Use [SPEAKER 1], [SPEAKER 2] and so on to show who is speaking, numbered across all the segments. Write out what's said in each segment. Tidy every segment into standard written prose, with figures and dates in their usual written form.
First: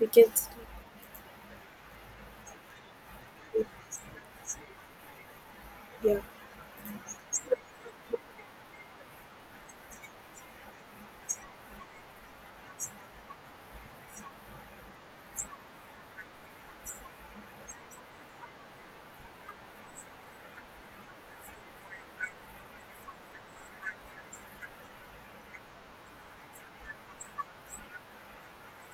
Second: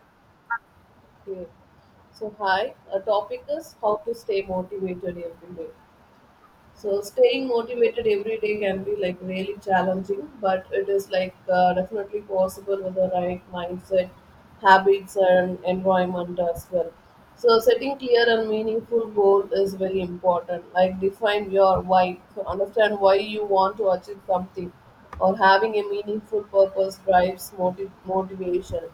[SPEAKER 1] We can sleep.
[SPEAKER 2] Okay. So, hi, our topic is how to stay motivated every day.
[SPEAKER 1] yeah
[SPEAKER 2] So, staying motivated every day can be like really challenging, but it is like definitely possible with the right mindset, habits, and environment as well. So, setting clear and meaningful goal is very important. Like, define your why, so understand why you want to achieve something, or having a meaningful purpose drives motivation,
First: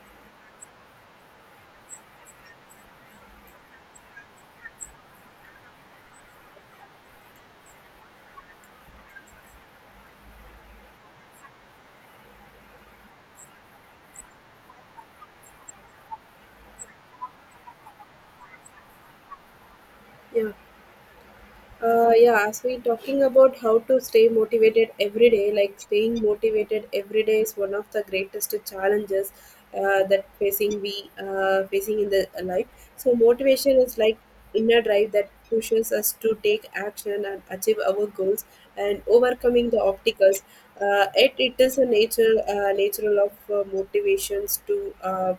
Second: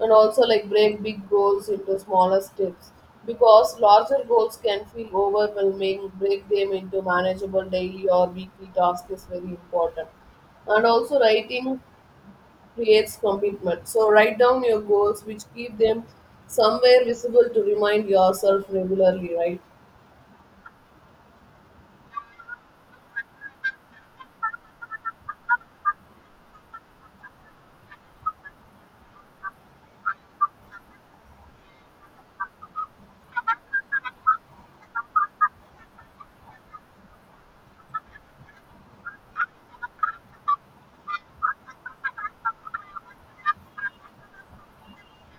[SPEAKER 2] and also like break big goals into smaller steps because larger goals can feel overwhelming. Break them into manageable daily or weekly tasks is very important, and also writing creates commitment, so write down your goals which keep them somewhere visible to remind yourself regularly, right?
[SPEAKER 1] yeah yeah. As we talking about how to stay motivated every day, like staying motivated every day is one of the greatest challenges that facing we facing in the life. So motivation is like inner drive that pushes us to take action and achieve our goals and overcoming the obstacles. It is a nature natural of motivations to uh,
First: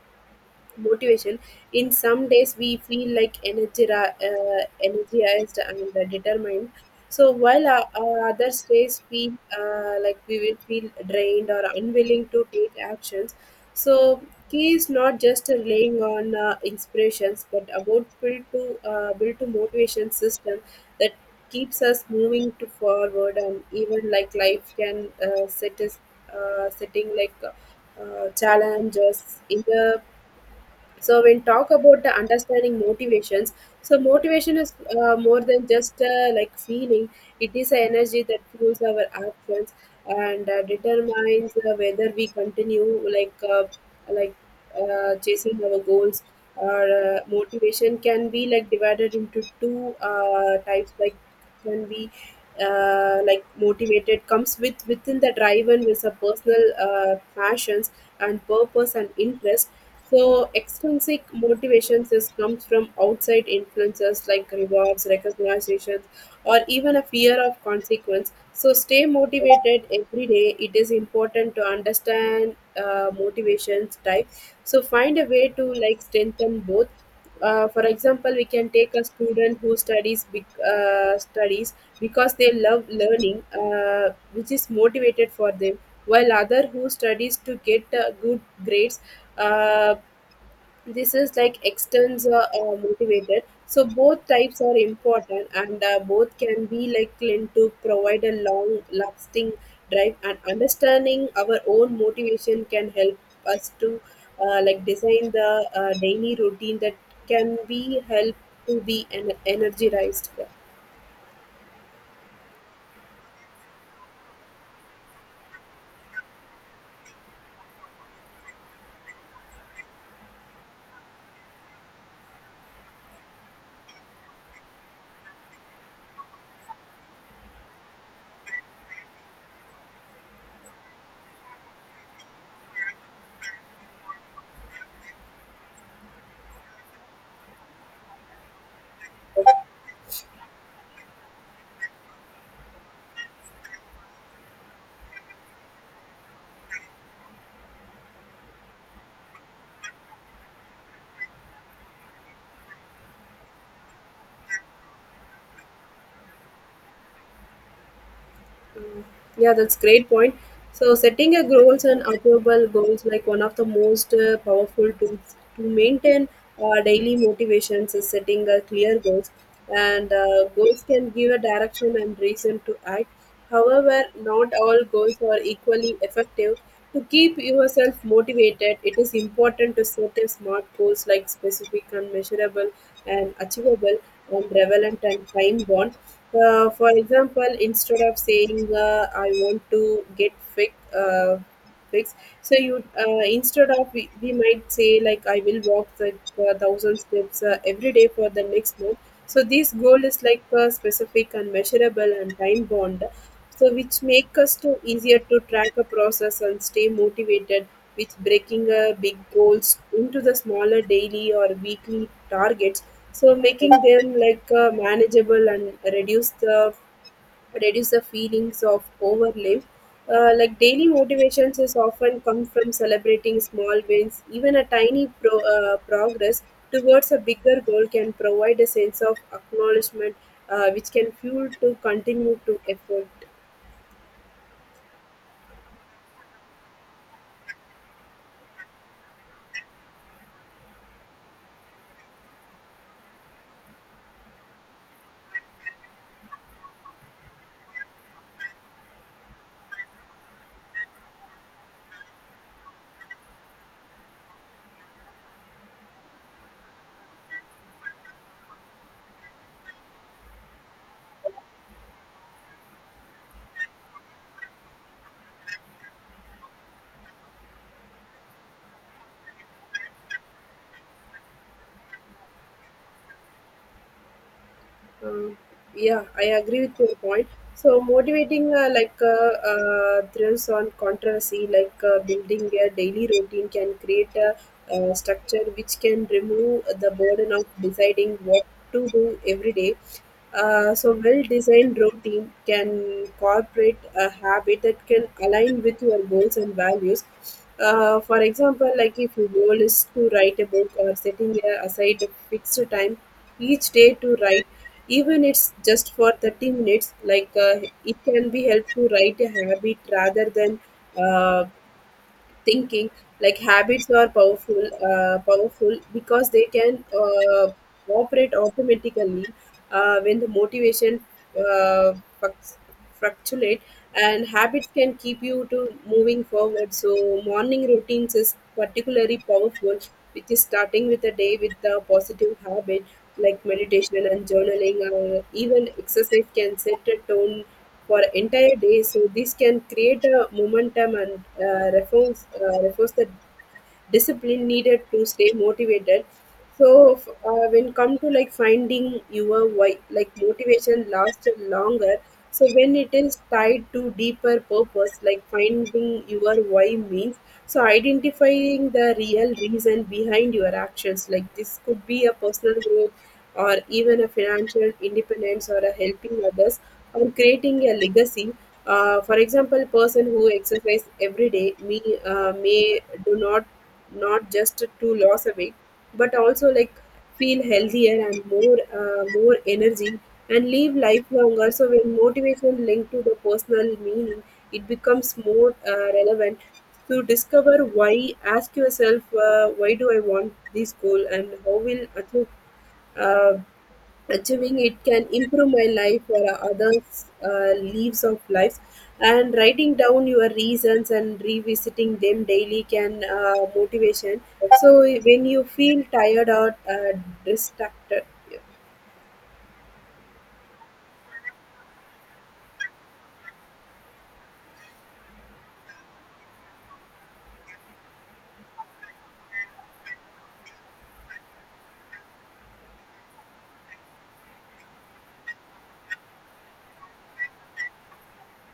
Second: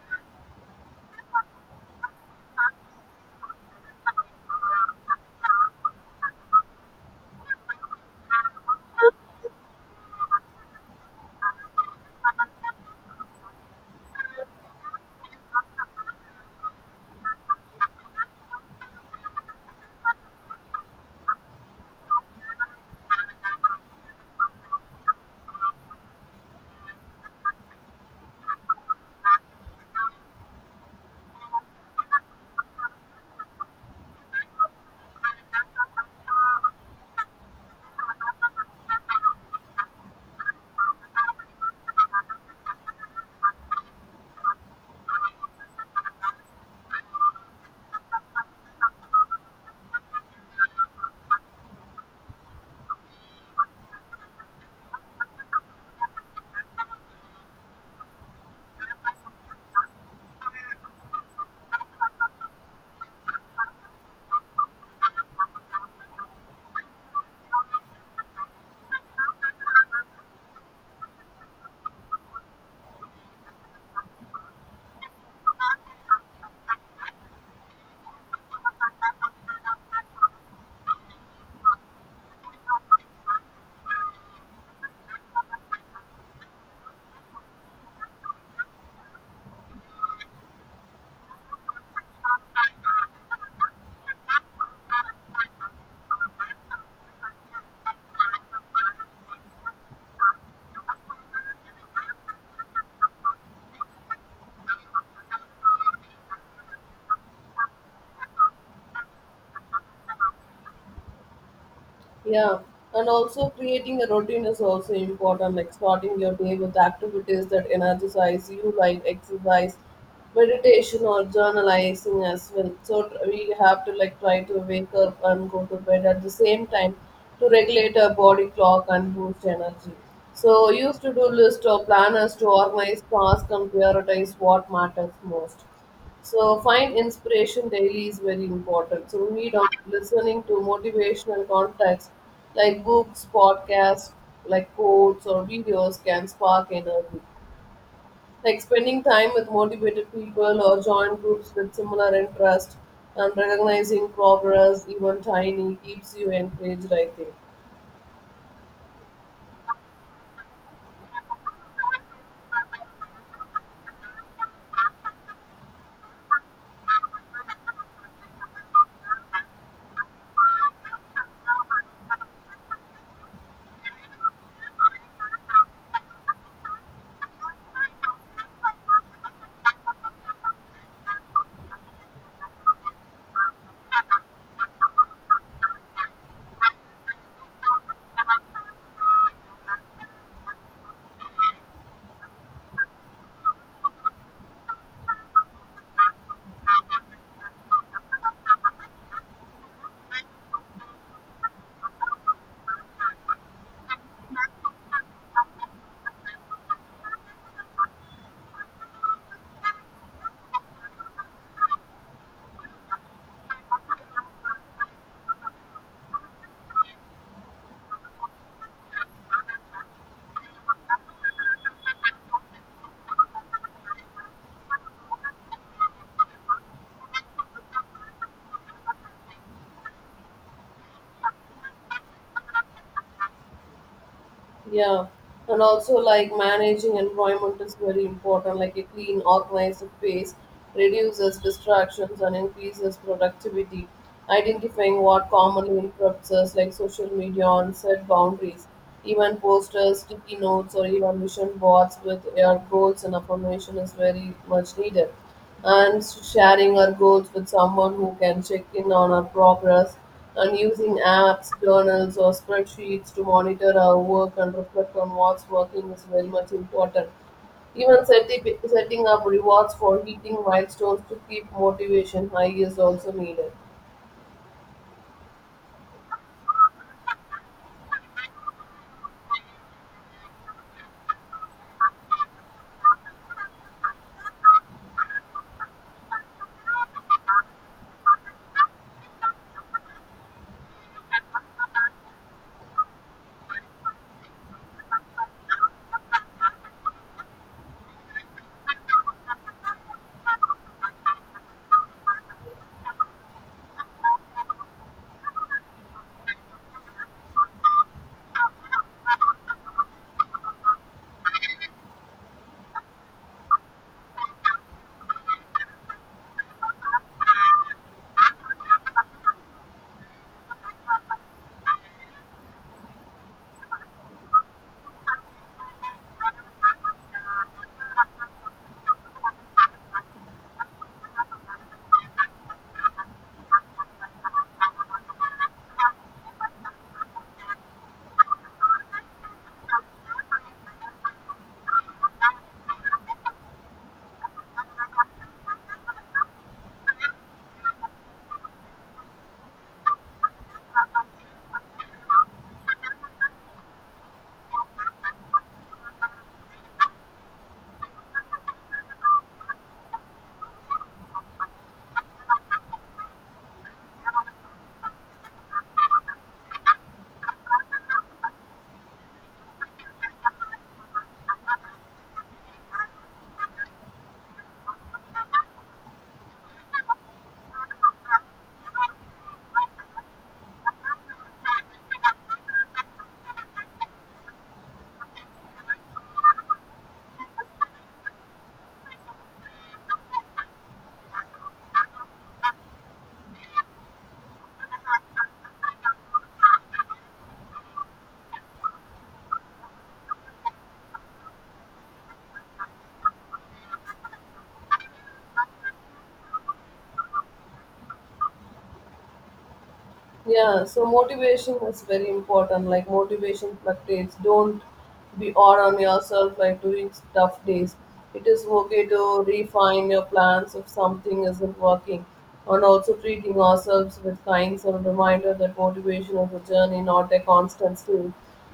[SPEAKER 1] motivation. In some days, we feel like energy, energized and determined. So while our other days we like we will feel drained or unwilling to take actions. So key is not just relying on inspirations, but about build to motivation system that keeps us moving to forward, and even like life can setting like challenges in the. So when talk about the understanding motivations, so motivation is more than just like feeling. It is an energy that fuels our actions and determines whether we continue like chasing our goals, or motivation can be like divided into two types, like can be like motivated comes with within the drive and with a personal passions and purpose and interest. So extrinsic motivations is comes from outside influences like rewards recognitions or even a fear of consequence. So stay motivated every day, it is important to understand motivations type, so find a way to like strengthen both. For example, we can take a student who studies because they love learning, which is motivated for them, while other who studies to get good grades. Uh, this is like extends motivated. So both types are important, and both can be like linked to provide a long lasting drive. And understanding our own motivation can help us to like design the daily routine that can be help to be energized.
[SPEAKER 2] Yeah, and also creating a routine is also important, like starting your day with activities that energize you, like exercise, meditation, or journalizing as well. So we have to like try to wake up and go to bed at the same time to regulate our body clock and boost energy. So use to do list or planners to organize tasks and prioritize what matters most. So find inspiration daily is very important. So read on listening to motivational contacts like books, podcasts, like quotes or videos can spark energy. Like spending time with motivated people or join groups with similar interest, and recognizing progress, even tiny, keeps you encouraged, I think.
[SPEAKER 1] Yeah, that's great point. So setting your goals and achievable goals, like one of the most powerful tools to maintain our daily motivations is setting a clear goals, and goals can give a direction and reason to act. However, not all goals are equally effective. To keep yourself motivated, it is important to set a smart goals like specific and measurable and achievable and relevant and time bound. For example, instead of saying I want to get fit, fixed, so you instead of we might say like I will walk the 1,000 steps every day for the next month. So this goal is like a specific and measurable and time bound, so which make us to easier to track a process and stay motivated with breaking big goals into the smaller daily or weekly targets, so making them like manageable and reduce the feelings of overlive. Like daily motivations is often come from celebrating small wins. Even a progress towards a bigger goal can provide a sense of acknowledgement, which can fuel to continue to effort.
[SPEAKER 2] Yeah, and also like managing environment is very important. Like a clean, organized space reduces distractions and increases productivity. Identifying what commonly interrupts us, like social media, and set boundaries, even posters, sticky notes, or even vision boards with your goals and affirmation is very much needed, and sharing our goals with someone who can check in on our progress, and using apps, journals, or spreadsheets to monitor our work and reflect on what's working is very much important. Even setting up rewards for hitting milestones to keep motivation high is also needed.
[SPEAKER 1] Um, yeah, I agree with your point. So motivating thrives on controversy, like building a daily routine can create a, structure which can remove the burden of deciding what to do every day. So well-designed routine can incorporate a habit that can align with your goals and values. For example, like if your goal is to write a book or setting a, aside a fixed time each day to write, even it's just for 30 minutes, like it can be helped to write a habit rather than uh, thinking. Like habits are powerful because they can operate automatically when the motivation uh, fluct- fluctuate, and habits can keep you to moving forward. So morning routines is particularly powerful, which is starting with the day with the positive habit like meditation and journaling or even exercise can set a tone for entire day. So this can create a momentum and reinforce the discipline needed to stay motivated. When come to like finding your why, like motivation lasts longer. So when it is tied to deeper purpose, like finding your why means. So identifying the real reason behind your actions, like this could be a personal growth or even a financial independence or a helping others or creating a legacy. For example, person who exercise every day me may do not not just to lose a weight, but also like feel healthier and more energy and live life longer. So when motivation linked to the personal meaning, it becomes more relevant. To discover why, ask yourself why do I want this goal and how will achieve uh, achieving it can improve my life or others' lives. And writing down your reasons and revisiting them daily can motivation. So when you feel tired or distracted.
[SPEAKER 2] Yeah, so motivation is very important. Like motivation fluctuates. Don't be hard on yourself like during tough days. It is okay to refine your plans if something isn't working. And also treating ourselves with kindness and a reminder that motivation is a journey, not a constant state.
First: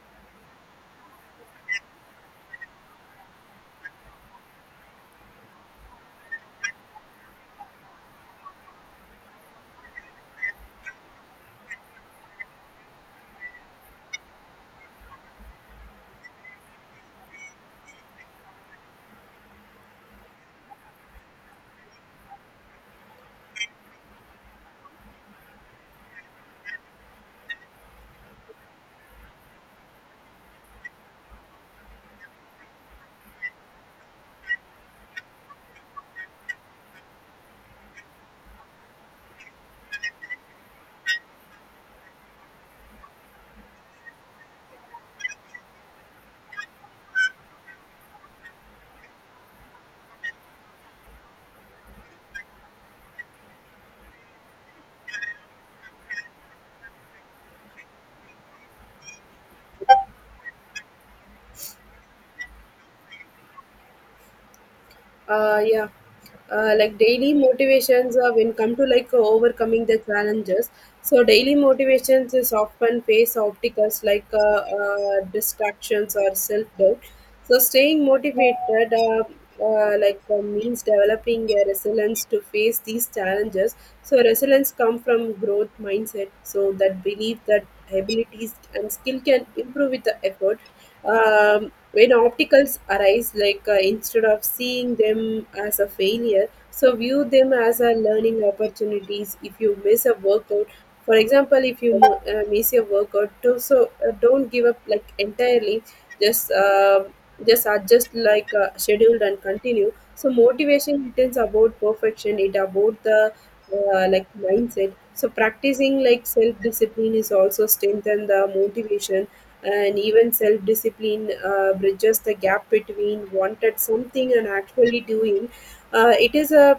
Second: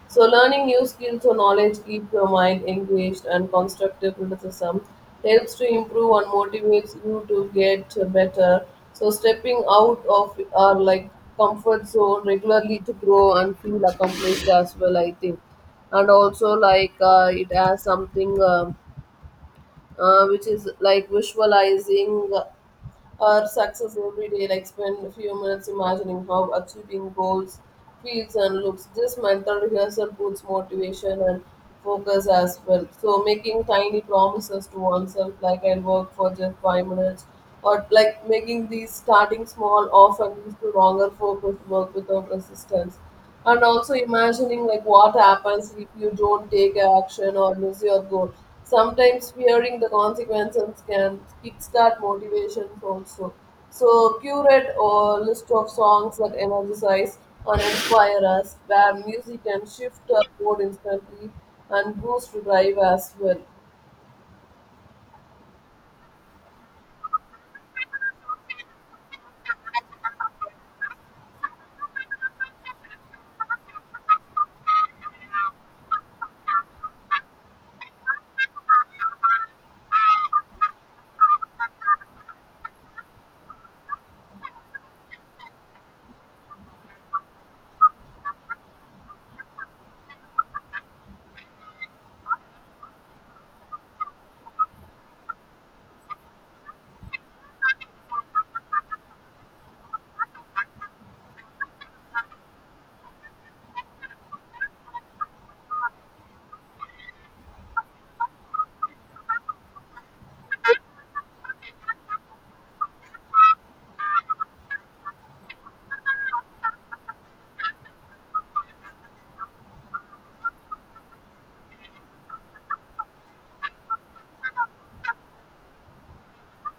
[SPEAKER 2] So, learning new skills or knowledge keep your mind engaged, and constructive criticism helps to improve and motivates you to get better. So, stepping out of our like comfort zone regularly to grow and feel accomplished as well, I think. And also, like it has something which is like visualizing our success every day, like spend a few minutes imagining how achieving goals feels and looks. This mental rehearsal puts motivation and focus as well. So making tiny promises to oneself, like I'll work for just 5 minutes, or like making these starting small often leads to longer focused work without resistance. And also imagining like what happens if you don't take action or miss your goal, sometimes fearing the consequences can kickstart motivation also. So curate a list of songs that energize and inspire us, where music can shift our mood instantly and boost drive as well.
[SPEAKER 1] Yeah, like daily motivations, when come to like overcoming the challenges. So daily motivations is often face obstacles like distractions or self-doubt. So staying motivated, means developing a resilience to face these challenges. So resilience come from growth mindset, so that belief that abilities and skill can improve with the effort. When obstacles arise, like instead of seeing them as a failure, so view them as a learning opportunities. If you miss a workout, for example, if you miss your workout, don't give up like entirely. Just uh, just adjust like scheduled and continue. So motivation doesn't about perfection. It about the like mindset. So practicing like self discipline is also strengthen the motivation, and even self discipline bridges the gap between wanted something and actually doing. It is a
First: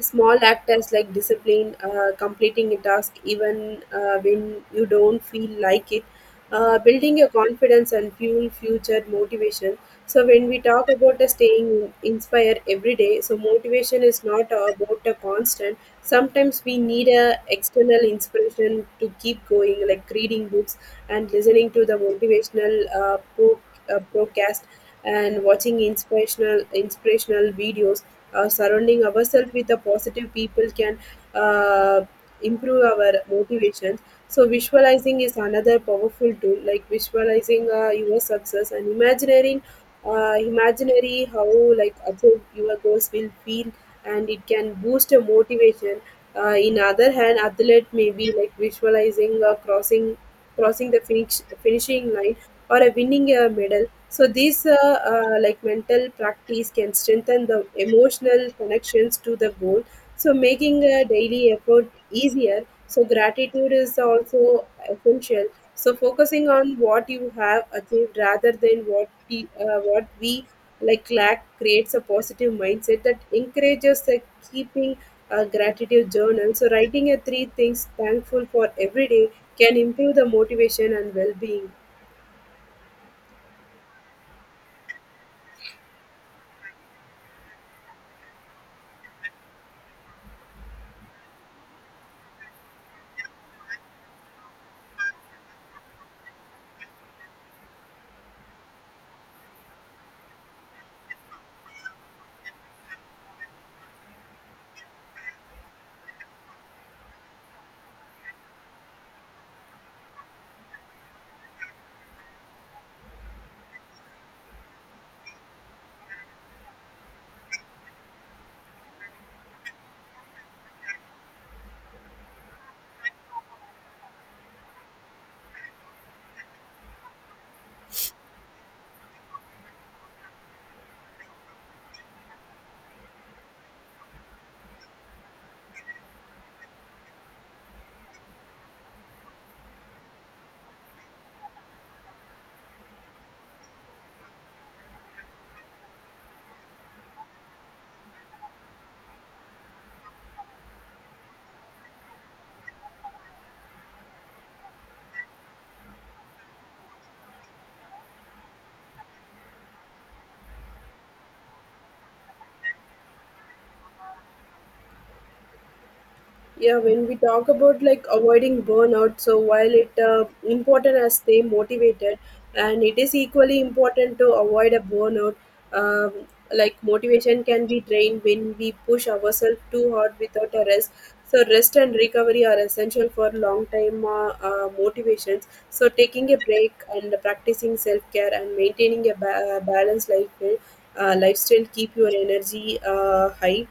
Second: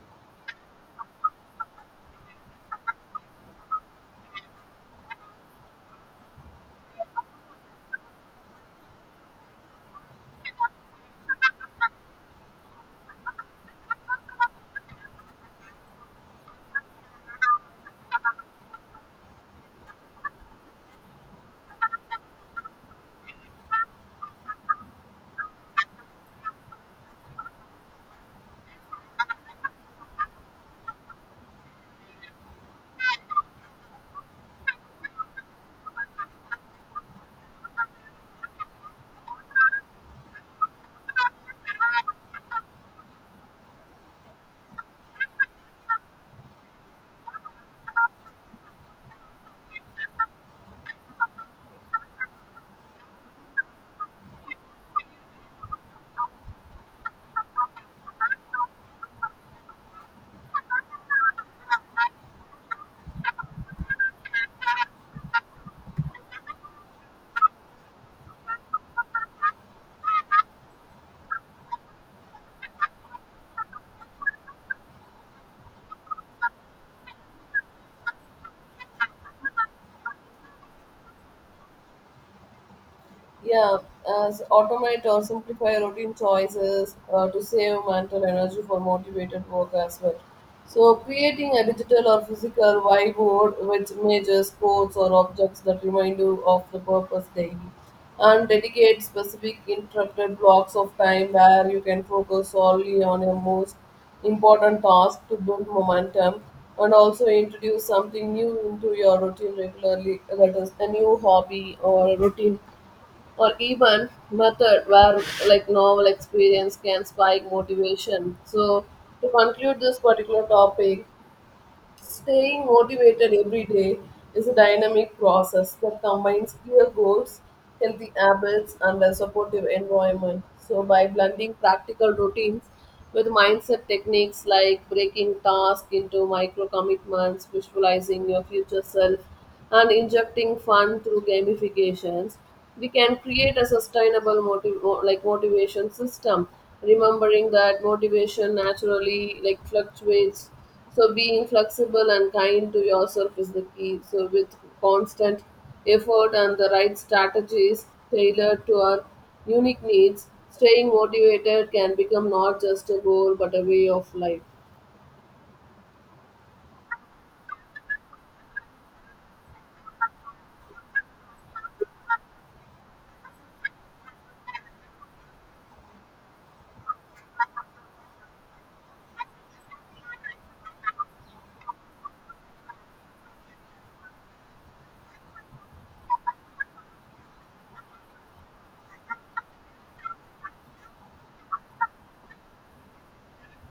[SPEAKER 1] Small actors like discipline, completing a task even when you don't feel like it, building your confidence and fuel future motivation. So when we talk about the staying inspired every day, so motivation is not about a constant. Sometimes we need a external inspiration to keep going, like reading books and listening to the motivational broadcast and watching inspirational videos. Surrounding ourselves with the positive people can uh, improve our motivation. So visualizing is another powerful tool, like visualizing your success and imagining imaginary how like achieve your goals will feel, and it can boost your motivation. In other hand, athlete may be like visualizing crossing the finishing line or a winning a medal. So these like mental practice can strengthen the emotional connections to the goal, so making a daily effort easier. So gratitude is also essential. So focusing on what you have achieved rather than what we like lack creates a positive mindset that encourages the keeping a gratitude journal. So, writing a three things thankful for every day can improve the motivation and well being.
[SPEAKER 2] Yeah, as automate or simplify routine choices to save mental energy for motivated work as well. So, creating a digital or physical vibe board with images, quotes, or objects that remind you of the purpose daily, and dedicate specific interrupted blocks of time where you can focus solely on your most important task to build momentum, and also introduce something new into your routine regularly, that is, a new hobby or a routine or even method where like novel experience can spike motivation. So to conclude this particular topic, staying motivated every day is a dynamic process that combines clear goals, healthy habits, and a supportive environment. So by blending practical routines with mindset techniques, like breaking tasks into micro commitments, visualizing your future self, and injecting fun through gamifications, we can create a sustainable like motivation system, remembering that motivation naturally like fluctuates, so being flexible and kind to yourself is the key. So with constant effort and the right strategies tailored to our unique needs, staying motivated can become not just a goal but a way of life.
[SPEAKER 1] Yeah, when we talk about like avoiding burnout, so while it important as stay motivated, and it is equally important to avoid a burnout. Um, like motivation can be drained when we push ourselves too hard without a rest. So rest and recovery are essential for long time motivations. So taking a break and practicing self care and maintaining a balanced lifestyle keep your energy high.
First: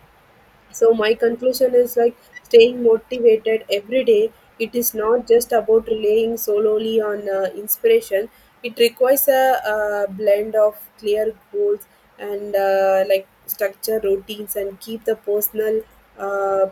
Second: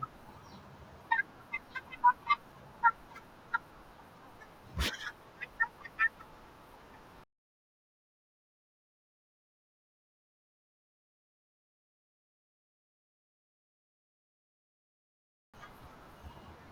[SPEAKER 1] So my conclusion is like staying motivated every day, it is not just about relying solely on inspiration. It requires a, blend of clear goals and like structure routines and uh,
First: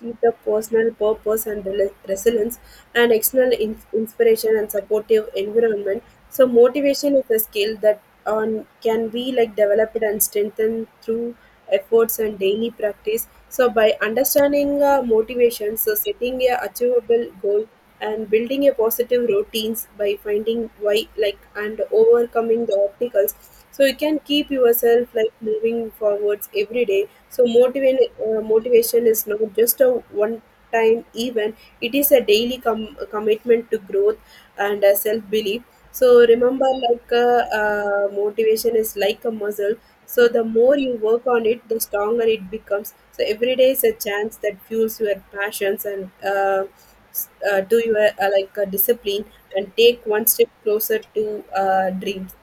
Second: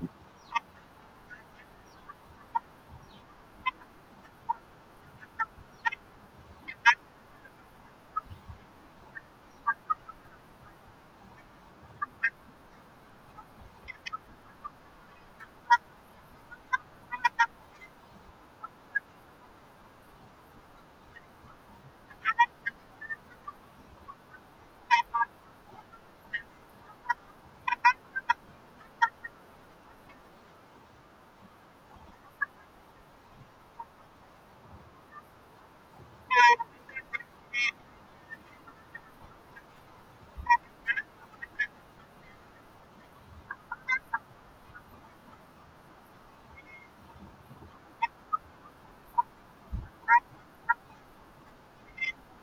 [SPEAKER 1] keep the personal purpose and resilience and external inspiration and supportive environment. So motivation is a skill that on can be like developed and strengthened through efforts, and daily practice. So, by understanding motivations, so setting a achievable goal, and building a positive routines by finding why, like, and overcoming the obstacles, so you can keep yourself like moving forwards every day. So motivation is not just a one time event. It is a daily commitment to growth and self belief. So remember, like motivation is like a muscle. So the more you work on it, the stronger it becomes. So every day is a chance that fuels your passions and to your like discipline and take one step closer to dreams.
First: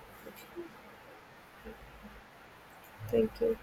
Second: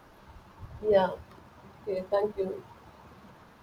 [SPEAKER 2] Yeah, okay, thank you.
[SPEAKER 1] Thank you.